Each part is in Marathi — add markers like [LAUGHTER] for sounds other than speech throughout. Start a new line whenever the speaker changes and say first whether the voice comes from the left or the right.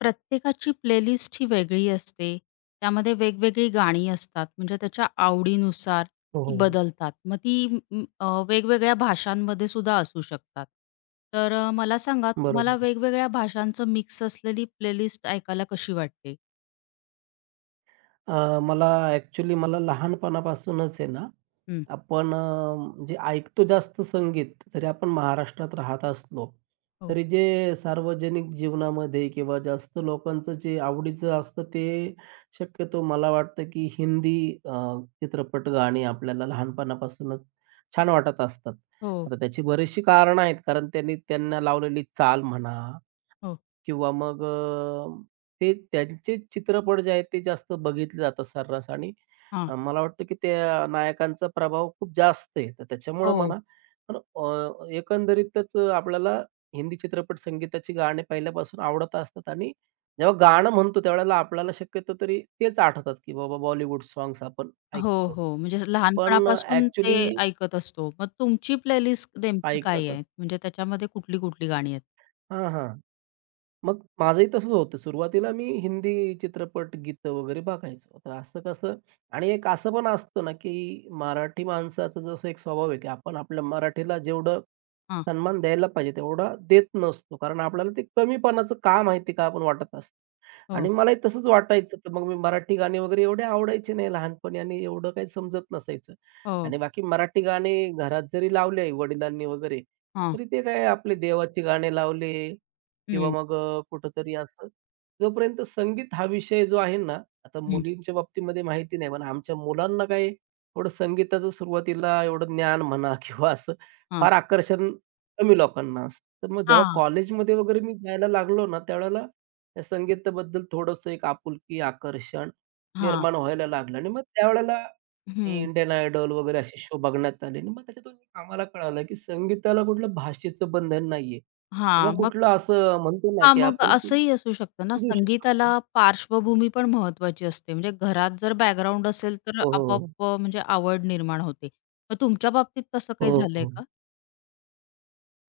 left: प्रत्येकाची प्लेलिस्ट ही वेगळी असते. त्यामध्ये वेगवेगळी गाणी असतात. म्हणजे त्याच्या आवडीनुसार
right: हो,
left: ती
right: हो.
left: बदलतात. मग ती वेगवेगळ्या भाषांमध्ये सुद्धा असू शकतात. तर मला सांगा तुम्हाला
right: बरोबर आहे.
left: वेगवेगळ्या भाषांचं मिक्स असलेली प्लेलिस्ट ऐकायला कशी वाटते?
right: मला ॲक्चुअली लहानपणापासूनच आहे ना,
left: हं.
right: आपण म्हणजे ऐकतो जास्त संगीत, जरी आपण महाराष्ट्रात राहत असलो,
left: हो.
right: तरी जे सार्वजनिक जीवनामध्ये किंवा जास्त लोकांचं जे आवडीचं असतं ते शक्यतो मला वाटतं की हिंदी अ, चित्रपट गाणी आपल्याला लहानपणापासूनच छान वाटत असतात.
left: हो,
right: आता त्याची बरीचशी कारणं आहेत, कारण त्यांनी त्यांना लावलेली चाल म्हणा
left: हो.
right: किंवा मग ते त्यांचे चित्रपट जे आहेत ते जास्त बघितले जातात सर्रास आणि
left: हां.
right: मला वाटतं की त्या नायकांचा प्रभाव खूप जास्त आहे. तर त्याच्यामुळं
left: हो.
right: म्हणा पण एकंदरीतच आपल्याला हिंदी चित्रपट संगीताची गाणी पहिल्यापासून आवडत असतात आणि जेव्हा गाणं म्हणतो त्यावेळेला आपल्याला शक्यतो तरी तेच आठवतात की बाबा बॉलिवूड सॉन्ग्स आपण
left: हो,
right: ऐकतो.
left: हो. म्हणजे
right: पण
left: लहानपणापासून ते ऐकत असतो. मग तुमची प्लेलिस्ट नेमकी काय
right: ऐकतच
left: आहे? म्हणजे त्याच्यामध्ये कुठली-कुठली गाणी आहेत?
right: हां, हां. मग माझंही तसंच होतं. सुरुवातीला मी हिंदी चित्रपट, गीतं वगैरे बघायचो. तर असं कसं आणि एक असं पण असतं ना, की मराठी माणसाचा जसं एक स्वभाव आहे, की आपण आपल्या मराठीला जेवढं
left: हां.
right: सन्मान द्यायला पाहिजे तेवढा देत नसतो. कारण आपल्याला ते कमीपणाचं का माहिती का आपण वाटत असतं. आणि
left: हो,
right: मलाही तसंच वाटायचं. तर मग मी मराठी गाणी वगैरे एवढे आवडायचे नाही लहानपणी आणि एवढं काही समजत नसायचं.
left: हो.
right: आणि बाकी मराठी गाणी घरात जरी लावले आई-वडिलांनी वगैरे,
left: हां.
right: तरी ते काय आपले देवाची गाणी लावले किंवा मग कुठेतरी असं. जोपर्यंत संगीत हा विषय जो आहे ना, आता मुलींच्या बाबतीमध्ये माहिती नाही, पण आमच्या मुलांना काय आहे, थोडं संगीताचं सुरुवातीला एवढं ज्ञान म्हणा [LAUGHS] किंवा असं
left: हां,
right: फार आकर्षण कमी लोकांना असतं. तर मग जेव्हा
left: हां,
right: कॉलेजमध्ये वगैरे मी जायला लागलो ना, त्यावेळेला त्या संगीताबद्दल थोडंसं एक आपुलकी, आकर्षण
left: हां.
right: निर्माण व्हायला लागलं आणि मग त्यावेळेला
left: हं.
right: इंडियन आयडॉल वगैरे असे शो बघण्यात आले आणि मग त्याच्यातून आम्हाला कळालं, की संगीताला कुठलं भाषेचं बंधन नाहीये. किंवा
left: हां, मग
right: कुठलं असं म्हणतो ना,
left: हां,
right: की
left: मग
right: आपण की
left: असंही असू शकतं ना,
right: देऊ
left: संगीताला
right: शकतो.
left: पार्श्वभूमी पण महत्त्वाची असते. म्हणजे घरात जर बॅकग्राऊंड असेल तर
right: हो, हो, हो.
left: आपोआप म्हणजे आवड निर्माण होते. मग तुमच्या बाबतीत तसं काही
right: हो,
left: झालंय
right: हो.
left: का?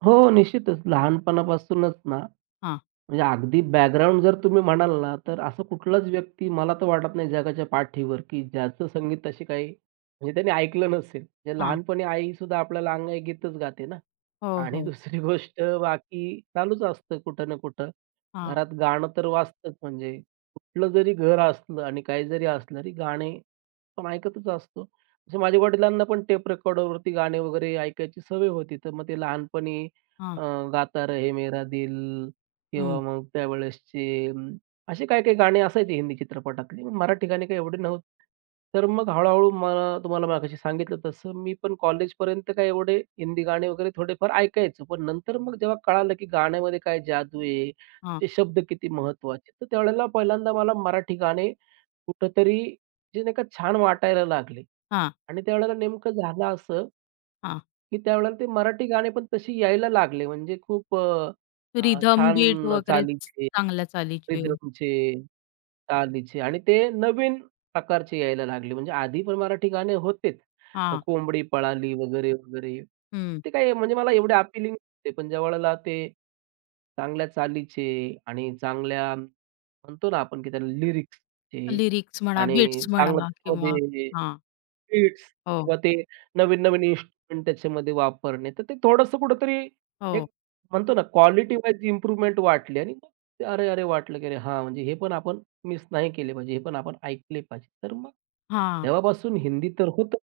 right: हो, निश्चितच. लहानपणापासूनच ना,
left: हां,
right: म्हणजे अगदी बॅकग्राऊंड जर तुम्ही म्हणाल ना, तर असं कुठलाच व्यक्ती मला तर वाटत नाही जगाच्या पाठीवर, की ज्याचं संगीत अशी काही म्हणजे त्याने ऐकलं नसेल. म्हणजे
left: हां.
right: लहानपणी आईसुद्धा आपल्याला अंगाई गीतच गाते ना.
left: हो,
right: आणि
left: हो.
right: [LAUGHS] दुसरी गोष्ट बाकी चालूच असतं कुठं ना कुठं.
left: हां,
right: घरात गाणं तर वाजतंच म्हणजे कुठलं जरी घर असलं आणि काही जरी असलं तरी गाणे आपण ऐकतच असतो. म्हणजे माझ्या वडिलांना पण टेप रेकॉर्डरवरती गाणे वगैरे ऐकायची सवय होती. तर मग ते लहानपणी
left: हां.
right: अ, गाता रहे मेरा दिल किंवा
left: हं.
right: मग त्यावेळेसचे असे काही-काही गाणी असायची हिंदी चित्रपटातली. मग मराठी गाणी काही एवढी नव्हती. तर मग हळू-हळू मला तुम्हाला मगाशी सांगितलं तसं मी पण कॉलेजपर्यंत काही एवढे हिंदी गाणे वगैरे थोडेफार ऐकायचो. पण नंतर मग जेव्हा कळालं, की गाण्यामध्ये काय जादू आहे,
left: हां,
right: ते शब्द किती महत्त्वाचे. तर त्यावेळेला पहिल्यांदा मला मराठी गाणे कुठेतरी जे नाही का छान वाटायला लागले.
left: हां,
right: आणि त्यावेळेला नेमकं झालं असं,
left: हां.
right: की त्यावेळेला ते मराठी गाणे पण तशी यायला लागले. म्हणजे खूप अ, अ,
left: रिधम बीट
right: छान
left: वगैरे
right: चालीचे,
left: चांगल्या चालीचे.
right: रिदमचे, तालीचे आणि ते नवीन प्रकारचे यायला लागले. म्हणजे आधी पण मराठी गाणे होतेच.
left: हां,
right: कोंबडी पळाली वगैरे, वगैरे.
left: हं.
right: ते काही म्हणजे मला एवढे अपीलिंग नव्हते. पण ज्यावेळेला ते चांगल्या चालीचे आणि चांगल्या म्हणतो ना आपण, की त्याला लिरिक्सचे
left: लिरिक्स म्हणा,
right: आणि
left: बीट्स
right: चांगलं
left: म्हणा किंवा
right: त्याच्यामध्ये
left: हां.
right: बीट्स
left: हो,
right: किंवा ते नवीन-नवीन इन्स्ट्रुमेंट त्याच्यामध्ये वापरणे. तर ते थोडंसं कुठेतरी
left: हो.
right: एक म्हणतो ना क्वालिटी वाईज इम्प्रूव्हमेंट वाटली आणि मग ते अरे, अरे वाटलं की अरे हां, म्हणजे हे पण आपण मिस नाही केले पाहिजे. हे पण आपण ऐकले पाहिजे. तर मग
left: हां.
right: तेव्हापासून हिंदी तर होतं,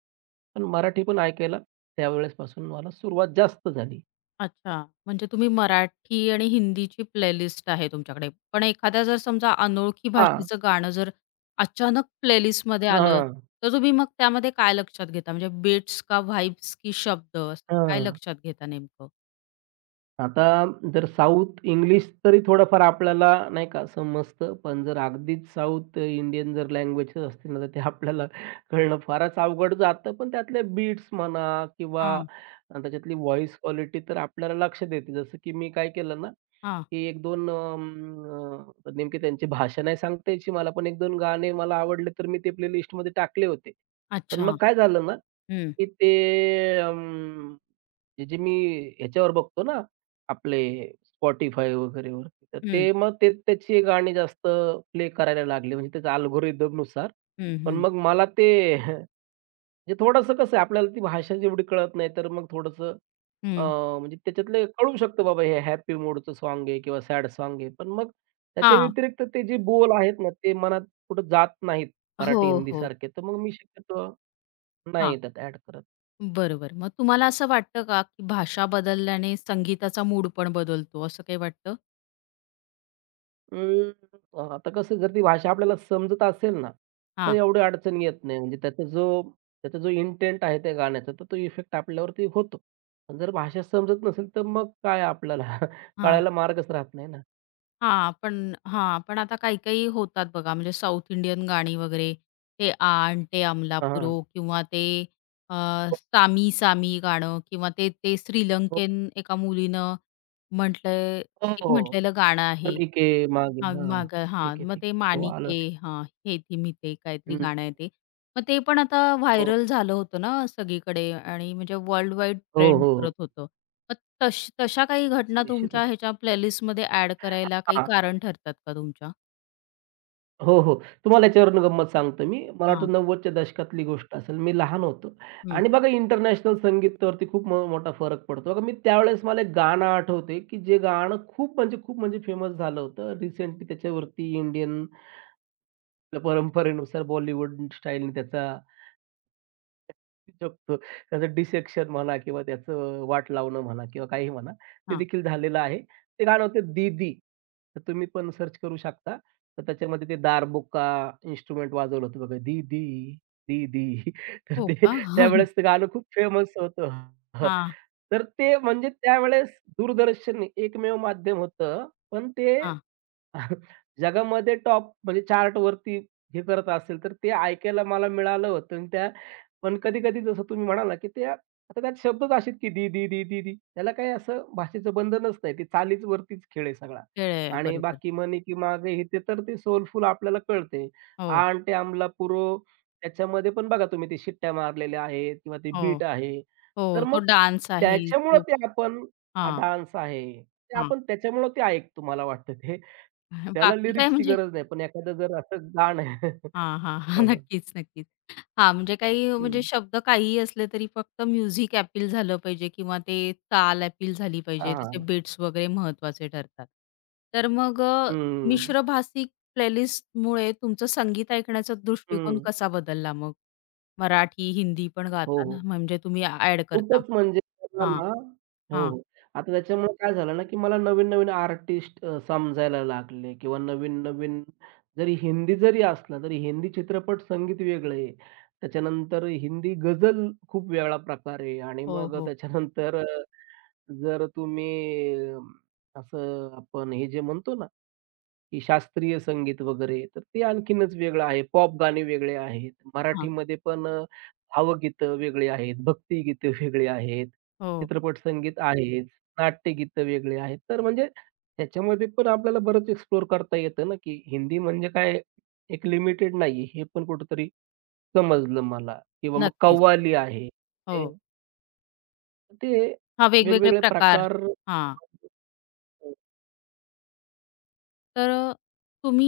right: पण मराठी पण ऐकायला त्यावेळेसपासून मला सुरुवात जास्त झाली.
left: अच्छा. म्हणजे तुम्ही मराठी आणि हिंदीची प्लेलिस्ट आहे तुमच्याकडे. पण एखाद्या जर समजा अनोळखी
right: हां.
left: भाषेचं गाणं जर अचानक प्लेलिस्टमध्ये आलं,
right: हां,
left: तर तुम्ही मग त्यामध्ये काय लक्षात घेता? म्हणजे बीट्स का व्हाइब्स की शब्द असं काय
right: हां.
left: लक्षात घेता नेमकं?
right: आता जर साउथ इंग्लिश तरी थोडंफार आपल्याला नाही का समजतं, पण जर अगदीच साउथ इंडियन जर लँग्वेजेस असतील ना, तर ते आपल्याला कळणं फारच अवघड जातं. पण त्यातले बीट्स म्हणा किंवा
left: हां,
right: त्याच्यातली व्हॉईस क्वालिटी तर आपल्याला लक्षात येते. जसं की मी काय केलं ना,
left: हां.
right: की 1-2 नेमकी त्यांची भाषा नाही सांगता यायची मला, पण 1-2 गाणे मला आवडले, तर मी ते प्लेलिस्टमध्ये टाकले होते. पण
left: अच्छा.
right: मग काय झालं ना,
left: हं,
right: की ते अं, हे जे मी ह्याच्यावर बघतो ना आपले Spotify वगैरेवरती. तर
left: हं,
right: ते मग ते त्याची गाणी जास्त प्ले करायला लागले म्हणजे त्याच्या अल्गोरिदमनुसार.
left: हं,
right: पण
left: हं,
right: मग मला ते [LAUGHS] म्हणजे थोडंसं कसं आहे आपल्याला ती भाषा जेवढी कळत नाही, तर मग थोडंसं अ,
left: हं.
right: म्हणजे त्याच्यातले कळू शकतं बाबा हे हॅपी मूडचं सॉन्ग आहे किंवा सॅड सॉन्ग आहे. पण मग त्याच्या
left: हां.
right: व्यतिरिक्त ते जे बोल आहेत ना, ते मनात कुठं जात नाहीत
left: हो,
right: मराठी,
left: हो.
right: हिंदीसारखे. तर मग मी शक्यतो
left: हां.
right: नाही त्यात ॲड करत.
left: बरोबर. मग तुम्हाला असं वाटतं का, की भाषा बदलल्याने संगीताचा मूड पण बदलतो असं काही वाटतं?
right: आता कसं जर ती भाषा आपल्याला समजत असेल ना, तर
left: हां,
right: एवढी अडचण येत नाही. म्हणजे त्याचा जो इंटेंट आहे त्या गाण्याचा, तर तो इफेक्ट आपल्यावरती होतो. पण जर भाषा समजत नसेल, तर मग काय आपल्याला [LAUGHS] कळायला मार्गच राहत नाही ना.
left: हां, पण हां, पण आता काही-काही होतात बघा, म्हणजे साऊथ इंडियन गाणी वगैरे, ते आण, ते अमला पुरो
right: हां.
left: किंवा ते अ, सामी सामी गाणं किंवा ते ते
right: हो,
left: श्रीलंकेन एका मुलीनं म्हटलंय
right: हो,
left: एक
right: हो.
left: म्हटलेलं गाणं आहे.
right: चली के मागे
left: हां,
right: हां.
left: माग हां,
right: ठीक आहे,
left: मग
right: ठीक आहे.
left: ते
right: हो, आलं.
left: माणिके हां, हे ती मी ते काहीतरी
right: हं.
left: गाणं आहे ते. मग ते पण आता
right: हो.
left: व्हायरल झालं होतं ना सगळीकडे आणि म्हणजे वर्ल्ड वाईड
right: हो,
left: ट्रेंड
right: हो, हो.
left: करत होतं. मग तशा काही घटना तुमच्या
right: निश्चितच.
left: ह्याच्या प्लेलिस्टमध्ये ॲड करायला काही कारण ठरतात का तुमच्या?
right: हो, हो. तुम्हाला याच्यावरून गंमत सांगतो मी. मला
left: हां,
right: वाटतं 90च्या दशकातली गोष्ट असेल. मी लहान होतो
left: हं,
right: आणि बघा इंटरनॅशनल संगीतावरती खूप मोठा फरक पडतो. बघा मी त्यावेळेस मला एक गाणं आठवतंय, की जे गाणं खूप म्हणजे खूप म्हणजे फेमस झालं होतं. रिसेंटली त्याच्यावरती इंडियन परंपरेनुसार बॉलिवूड स्टाईलने त्याचा शकतो. त्याचं डिसेक्शन म्हणा किंवा त्याचं वाट लावणं म्हणा किंवा काहीही म्हणा, ते
left: हां.
right: देखील झालेलं आहे. ते गाणं होतं दीदी. तर तुम्ही पण सर्च करू शकता. तर त्याच्यामध्ये ते दारबुक्का इन्स्ट्रुमेंट वाजवलं होतं बघा, दीदी, दीदी. [LAUGHS] तर
left: हो
right: ते
left: का? [LAUGHS]
right: त्यावेळेस ते गाणं खूप फेमस होतं.
left: हां,
right: तर ते म्हणजे त्यावेळेस दूरदर्शन हे एकमेव माध्यम होतं. पण ते
left: हां.
right: [LAUGHS] जगामध्ये टॉप म्हणजे चार्टवरती हे करत असेल, तर ते ऐकायला मला मिळालं होतं आणि त्या पण कधी-कधी जसं तुम्ही म्हणाला, की त्या आता त्यात शब्दच असे की दी, दी, दी, दी, दी. त्याला काही असं भाषेचं बंधनच नाही. ते चालीच वरतीच खेळ आहे सगळा.
left: खेळ आहे.
right: आणि
left: बरोबर.
right: बाकी मने की मागे हे ते तर ते सोलफुल आपल्याला कळते.
left: हो,
right: आंटे आमला पुरो त्याच्यामध्ये पण बघा तुम्ही ते शिट्ट्या मारलेल्या आहेत किंवा ते
left: हो,
right: बीट आहे. तर
left: हो. तो
right: मग
left: डान्स आहे.
right: त्याच्यामुळं
left: तो
right: ते आपण
left: हां,
right: डान्स आहे. ते
left: हां.
right: आपण त्याच्यामुळं ते ऐकतो मला वाटतं ते. त्याला
left: बाकी काय
right: लिरिक्सची
left: म्हणजे
right: गरज नाही. पण एखादं जर असं गाणं [LAUGHS]
left: हां, हां. हां.
right: हं,
left: [LAUGHS]
right: हं.
left: नक्कीच, नक्कीच. हां, म्हणजे काही
right: हं.
left: म्हणजे शब्द काहीही असले तरी फक्त म्युझिक अपील झालं पाहिजे किंवा ते ताल अपील झाली पाहिजे. त्याचे
right: हां.
left: बीट्स वगैरे महत्त्वाचे ठरतात. तर मग
right: हं.
left: मिश्र भाषिक प्लेलिस्टमुळे तुमचं संगीत ऐकण्याचा दृष्टिकोन
right: हं.
left: कसा बदलला मग? मराठी, हिंदी पण
right: हो,
left: गाता ना,
right: हो.
left: म्हणजे तुम्ही ॲड करता?
right: खूपच म्हणजे त्याला
left: हां,
right: ना हो,
left: हां.
right: हो. आता त्याच्यामुळे काय झालं ना, की मला नवीन-नवीन आर्टिस्ट समजायला लागले किंवा नवीन-नवीन जरी हिंदी जरी असलं, तरी हिंदी चित्रपट संगीत वेगळं आहे. त्याच्यानंतर हिंदी गझल खूप वेगळा प्रकार आहे आणि
left: हो,
right: मग
left: हो.
right: त्याच्यानंतर जर तुम्ही अ, असं आपण हे जे म्हणतो ना की शास्त्रीय संगीत वगैरे, तर ते आणखीनच वेगळं आहे. पॉप गाणे वेगळे आहेत.
left: हां.
right: मराठीमध्ये पण भावगीतं वेगळी आहेत, भक्तिगीतं वेगळी आहेत,
left: हो.
right: चित्रपट संगीत आहेच, नाट्यगीतं वेगळी आहेत. तर म्हणजे त्याच्यामध्ये पण आपल्याला बरंच एक्सप्लोअर करता येतं ना, की हिंदी म्हणजे काय एक लिमिटेड नाहीये, हे पण कुठेतरी समजलं मला किंवा मग
left: नक्कीच.
right: कव्वाली आहे. ते
left: हो.
right: ते
left: हां, वेगवेगळे
right: वेगवेगळे
left: प्रकार.
right: प्रकार
left: हां. तर तुम्ही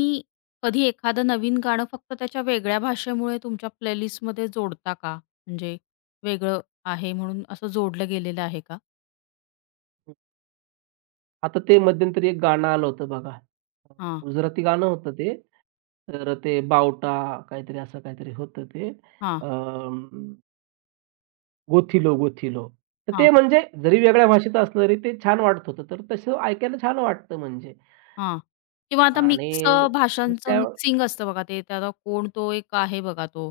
left: कधी एखादं नवीन गाणं फक्त त्याच्या वेगळ्या भाषेमुळे तुमच्या प्लेलिस्टमध्ये जोडता का? म्हणजे वेगळं आहे म्हणून असं जोडलं गेलेलं आहे का?
right: आता ते मध्यंतरी एक गाणं आलं होतं बघा.
left: हां,
right: गुजराती गाणं होतं ते. तर ते बावटा काहीतरी असं काहीतरी होतं ते.
left: हां,
right: अं, गोथिलो, गोथिलो. तर ते
left: हां,
right: म्हणजे जरी वेगळ्या भाषेत असलं तरी ते छान वाटत होतं. तर तसं ऐकायला छान वाटतं म्हणजे
left: हां. किंवा आता
right: आणि
left: मिक्स
right: मग
left: भाषांचं
right: त्या
left: मिक्सिंग असतं बघा ते त्याला कोण तो एक आहे बघा तो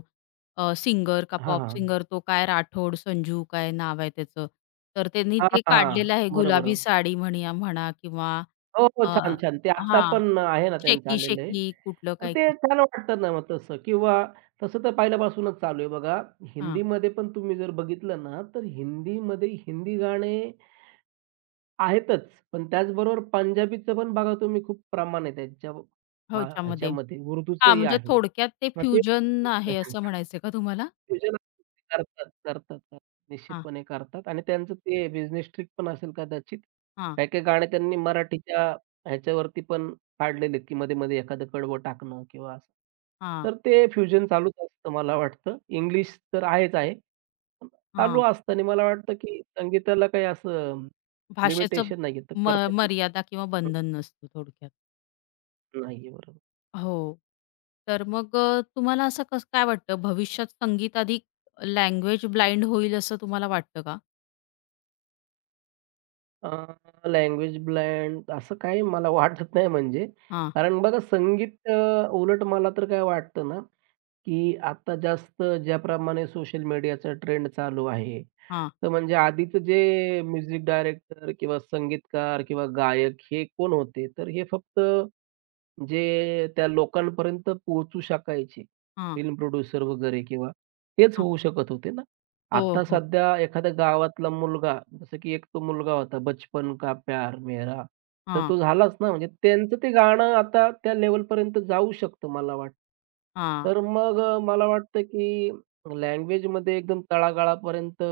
left: सिंगर का
right: हां,
left: पॉप
right: हां.
left: सिंगर तो काय राठोड, संजू काय नाव आहे त्याचं. तर त्यांनी
right: हां,
left: ते
right: हां.
left: काढलेलं आहे
right: बरोबर.
left: गुलाबी साडी म्हणया म्हणा किंवा
right: हो, हो.
left: अ,
right: छान, छान. ते आता
left: हां,
right: पण आहे ना त्यांचं
left: शेकी
right: आलेलं आहे.
left: शेकी कुठलं
right: तर
left: काय
right: ते छान वाटतं ना मग तसं किंवा तसं तर पहिल्यापासूनच चालू आहे बघा.
left: हां.
right: हिंदीमध्ये पण तुम्ही जर बघितलं ना, तर हिंदीमध्ये हिंदी गाणे आहेतच. पण त्याचबरोबर पंजाबीचं पण बघा तुम्ही खूप प्रमाण आहे त्यांच्या अ,
left: ह्याच्यामध्ये.
right: ह्याच्यामध्ये
left: हां,
right: उर्दूचंही
left: म्हणजे
right: आहे.
left: थोडक्यात ते
right: मग ते
left: फ्युजन आहे असं
right: [LAUGHS]
left: म्हणायचंय का तुम्हाला?
right: फ्युजन करतात, करतात, करतात.
left: हां,
right: निश्चितपणे करतात आणि त्यांचं ते बिझनेस ट्रिक पण असेल कदाचित.
left: हां,
right: काही-काही गाणे त्यांनी मराठीच्या ह्याच्यावरती पण काढलेले आहेत, की मध्ये-मध्ये एखादं कडवं टाकणं किंवा असं.
left: हां,
right: तर ते फ्युजन चालूच असतं मला वाटतं. इंग्लिश तर आहेच आहे. पण चालू
left: हां.
right: असतं आणि मला वाटतं, की संगीताला काही असं
left: भाषेचं
right: लिमिटेशन नाहीये तर
left: म
right: करता येईल.
left: मर्यादा किंवा बंधन नसतं थोडक्यात.
right: हं, नाहीये बरोबर.
left: हो. तर मग तुम्हाला असं कसं काय वाटतं भविष्यात संगीत अधिक लँग्वेज ब्लाइंड होईल असं तुम्हाला वाटतं का?
right: अ, लँग्वेज ब्लँड असं काही मला वाटत नाही म्हणजे
left: हां,
right: कारण बघा संगीत उलट मला तर काय वाटतं ना की आता जास्त ज्याप्रमाणे सोशल मीडियाचा ट्रेंड चालू आहे,
left: हां,
right: तर म्हणजे आधीचं जे म्युझिक डायरेक्टर किंवा संगीतकार किंवा गायक हे कोण होते? तर हे फक्त जे त्या लोकांपर्यंत पोहोचू शकायचे,
left: हां,
right: फिल्म प्रोड्युसर वगैरे किंवा तेच
left: हां.
right: होऊ शकत होते ना.
left: हो,
right: आता
left: हो.
right: सध्या एखाद्या गावातला मुलगा जसं की एक तो मुलगा होता, बचपन का प्यार मेरा, तर
left: हां,
right: तो झालाच ना, म्हणजे त्यांचं ते गाणं आता त्या लेव्हलपर्यंत जाऊ शकतं मला वाटतं.
left: हां.
right: तर मग मला वाटतं की लँग्वेजमध्ये एकदम तळागाळापर्यंत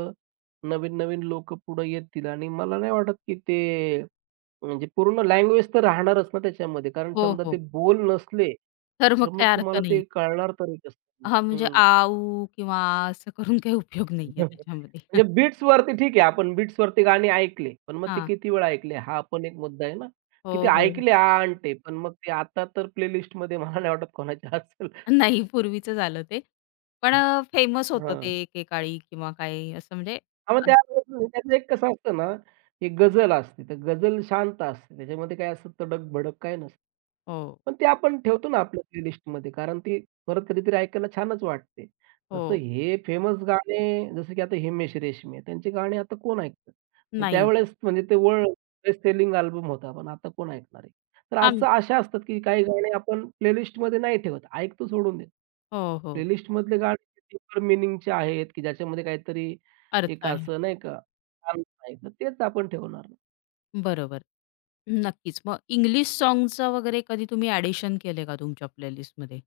right: नवीन-नवीन लोकं पुढं येतील आणि मला नाही वाटत की ते म्हणजे पूर्ण लँग्वेज तर राहणारच ना त्याच्यामध्ये, कारण
left: हो,
right: समजा
left: हो.
right: ते बोल नसले,
left: तर मग
right: तर
left: काही
right: मग
left: अर्थ
right: तुम्हाला
left: नाही.
right: ते कळणार तरी कसं?
left: हां, म्हणजे
right: हं.
left: किंवा असं करून काही उपयोग
right: [LAUGHS]
left: नाहीये त्याच्यामध्ये.
right: म्हणजे
left: [LAUGHS]
right: बीट्सवरती ठीक आहे, आपण बीट्सवरती गाणी ऐकली. पण मग ते
left: हां.
right: किती वेळा ऐकले? हा पण एक मुद्दा आहे ना, की ते
left: हो, हो.
right: ऐकले आ ते, पण मग ते आता तर प्लेलिस्टमध्ये मला नाही वाटत कोणाच्या असेल.
left: नाही, पूर्वीचंच आलं ते. पण फेमस होतं
right: हां.
left: ते एकेकाळी किंवा काही असं म्हणजे
right: हां, मग त्यावेळेस त्याचं एक कसं असतं ना, की गझल असते. तर गझल शांत असते. त्याच्यामध्ये काय असं तडक-भडक काय नसतं.
left: हो,
right: पण ते आपण ठेवतो ना आपल्या प्लेलिस्टमध्ये कारण ती परत कधीतरी ऐकायला छानच वाटते. तसं
left: हो.
right: हे फेमस गाणे जसं की आता हिमेश रेशमिया त्यांचे गाणे आता कोण ऐकतं? म्हणजे
left: नाही.
right: त्यावेळेस म्हणजे ते वर्ल्ड सेलिंग अल्बम होता, पण आता कोण ऐकणार आहे? तर
left: आम
right: असं अशा असतात की काही गाणे आपण प्लेलिस्टमध्ये नाही ठेवत, ऐकतो सोडून देतो.
left: हो, हो.
right: प्लेलिस्टमधले गाणे डीपर मिनिंगचे आहेत की ज्याच्यामध्ये काहीतरी
left: अर्थ
right: एक
left: आहे.
right: असं नाही का, अर्थ आहे, तर तेच आपण ठेवणार.
left: बरोबर. नक्कीच. मग इंग्लिश साँग्सचं वगैरे कधी तुम्ही ॲडिशन केले का तुमच्या प्लेलिस्टमध्ये?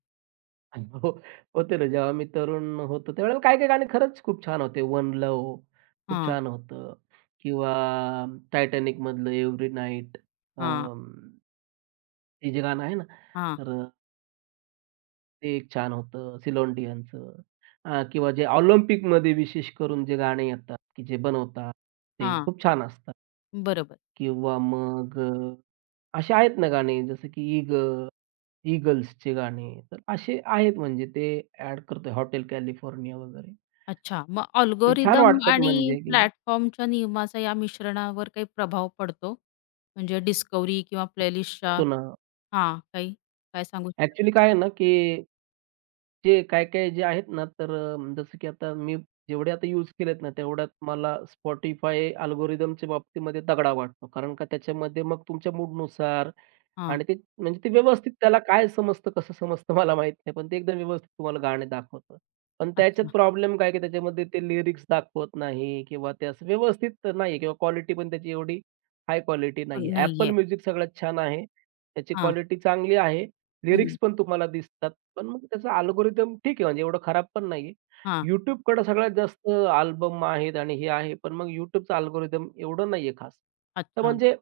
right: आणि हो, होते ना. जेव्हा मी तरुण होतो, त्यावेळेला काही-काही गाणी खरंच खूप छान होते. वन लव्ह खूप
left: हां,
right: छान होतं किंवा टायटॅनिकमधलं एव्हरी नाईट
left: हां,
right: अं, हे जे गाणं आहे ना,
left: हां,
right: तर ते एक छान होतं सिलोंडियनचं किंवा जे ऑलिम्पिकमध्ये विशेष करून जे गाणे येतात, की जे बनवतात ते
left: हां.
right: खूप छान असतात
left: बरोबर.
right: किंवा मग असे आहेत ना गाणे जसं की ईगल्सचे गाणे, तर असे आहेत म्हणजे ते ॲड करतोय हॉटेल कॅलिफोर्निया वगैरे.
left: अच्छा. मग
right: ते छान
left: अल्गोरिदम
right: वाटतात
left: आणि
right: म्हणजे की
left: प्लॅटफॉर्मच्या नियमाचा या मिश्रणावर काही प्रभाव पडतो? म्हणजे डिस्कव्हरी किंवा प्लेलिस्टच्या
right: होतो ना.
left: हां, काही? काय सांगू शकाल?
right: ॲक्चुअली काय आहे ना, की ते काही-काही जे आहेत ना, तर जसं की आता मी जेवढे आता यूज केलेत ना, तेवढ्यात मला Spotify अल्गोरिथमच्या बाबतीमध्ये तगडा वाटतो. कारण का त्याच्यामध्ये मग तुमच्या मूडनुसार
left: हां.
right: आणि ते म्हणजे ते व्यवस्थित त्याला काय समजतं, कसं समजतं मला माहीत नाही. पण ते एकदम व्यवस्थित तुम्हाला गाणे दाखवतं. पण त्याच्यात
left: अच्छा.
right: प्रॉब्लेम काय, की त्याच्यामध्ये ते लिरिक्स दाखवत नाही किंवा ते असं व्यवस्थित तर नाही किंवा क्वालिटी पण त्याची एवढी हाय क्वालिटी नाही आहे.
left: नाहीये.
right: Apple सगळ्यात छान आहे. त्याची
left: हां.
right: क्वालिटी चांगली आहे.
left: हं.
right: लिरिक्स पण तुम्हाला दिसतात. पण मग त्याचा अल्गोरिदम ठीक आहे, म्हणजे एवढं खराब पण नाहीये.
left: हां.
right: YouTubeकडे सगळ्यात जास्त अल्बम आहेत आणि हे आहे. पण मग YouTubeचं अल्गोरिदम एवढं नाहीये खास. तर
left: अच्छा.
right: म्हणजे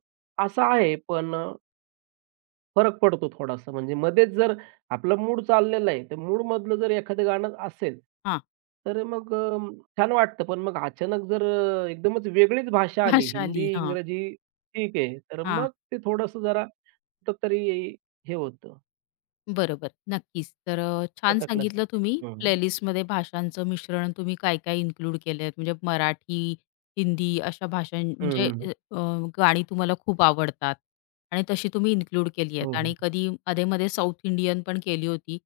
right: असं आहे, पण फरक पडतो थोडासा. म्हणजे मध्येच जर आपला मूड चाललेला आहे, तर मूडमधलं जर एखादं गाणं असेल,
left: हां.
right: तर मग छान वाटतं. पण मग अचानक जर एकदमच वेगळीच भाषा आली,
left: [LAUGHS] आली.
right: हिंदी,
left: हां.
right: इंग्रजी ठीक आहे. तर
left: हां.
right: मग
left: [LAUGHS]
right: ते थोडंसं जरा कुठेतरी हे होतं,
left: बरोबर, नक्कीच. तर छान सांगितलं
right: अटकल्यासारखं.
left: तुम्ही
right: हं, हं.
left: प्लेलिस्टमध्ये भाषांचं मिश्रण तुम्ही काय-काय इन्क्लूड केलंय म्हणजे मराठी, हिंदी अशा भाषां म्हणजे अ, अ, गाणी तुम्हाला खूप आवडतात आणि तशी तुम्ही इन्क्लूड केली
right: हो,
left: आहेत
right: हो.
left: आणि कधी अधेमध्ये साऊथ इंडियन पण केली होती.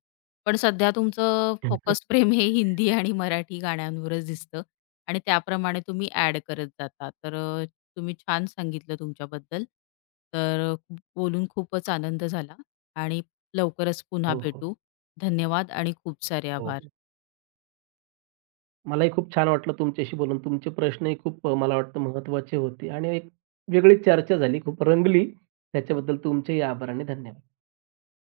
left: पण सध्या तुमचं
right: [LAUGHS]
left: फोकस प्रेम हे हिंदी आणि मराठी गाण्यांवरच दिसतं आणि त्याप्रमाणे तुम्ही ॲड करत जाता. तर तुम्ही छान सांगितलं तुमच्याबद्दल. तर बोलून खूपच आनंद झाला आणि लवकरच पुन्हा
right: हो, हो.
left: भेटू. धन्यवाद आणि खूप सारे
right: हो,
left: आभार.
right: हो. मलाही खूप छान वाटलं तुमच्याशी बोलून. तुमचे प्रश्नही खूप मला वाटतं महत्वाचे होते आणि एक वेगळी चर्चा झाली, खूप रंगली. त्याच्याबद्दल तुमचेही आभार आणि धन्यवाद.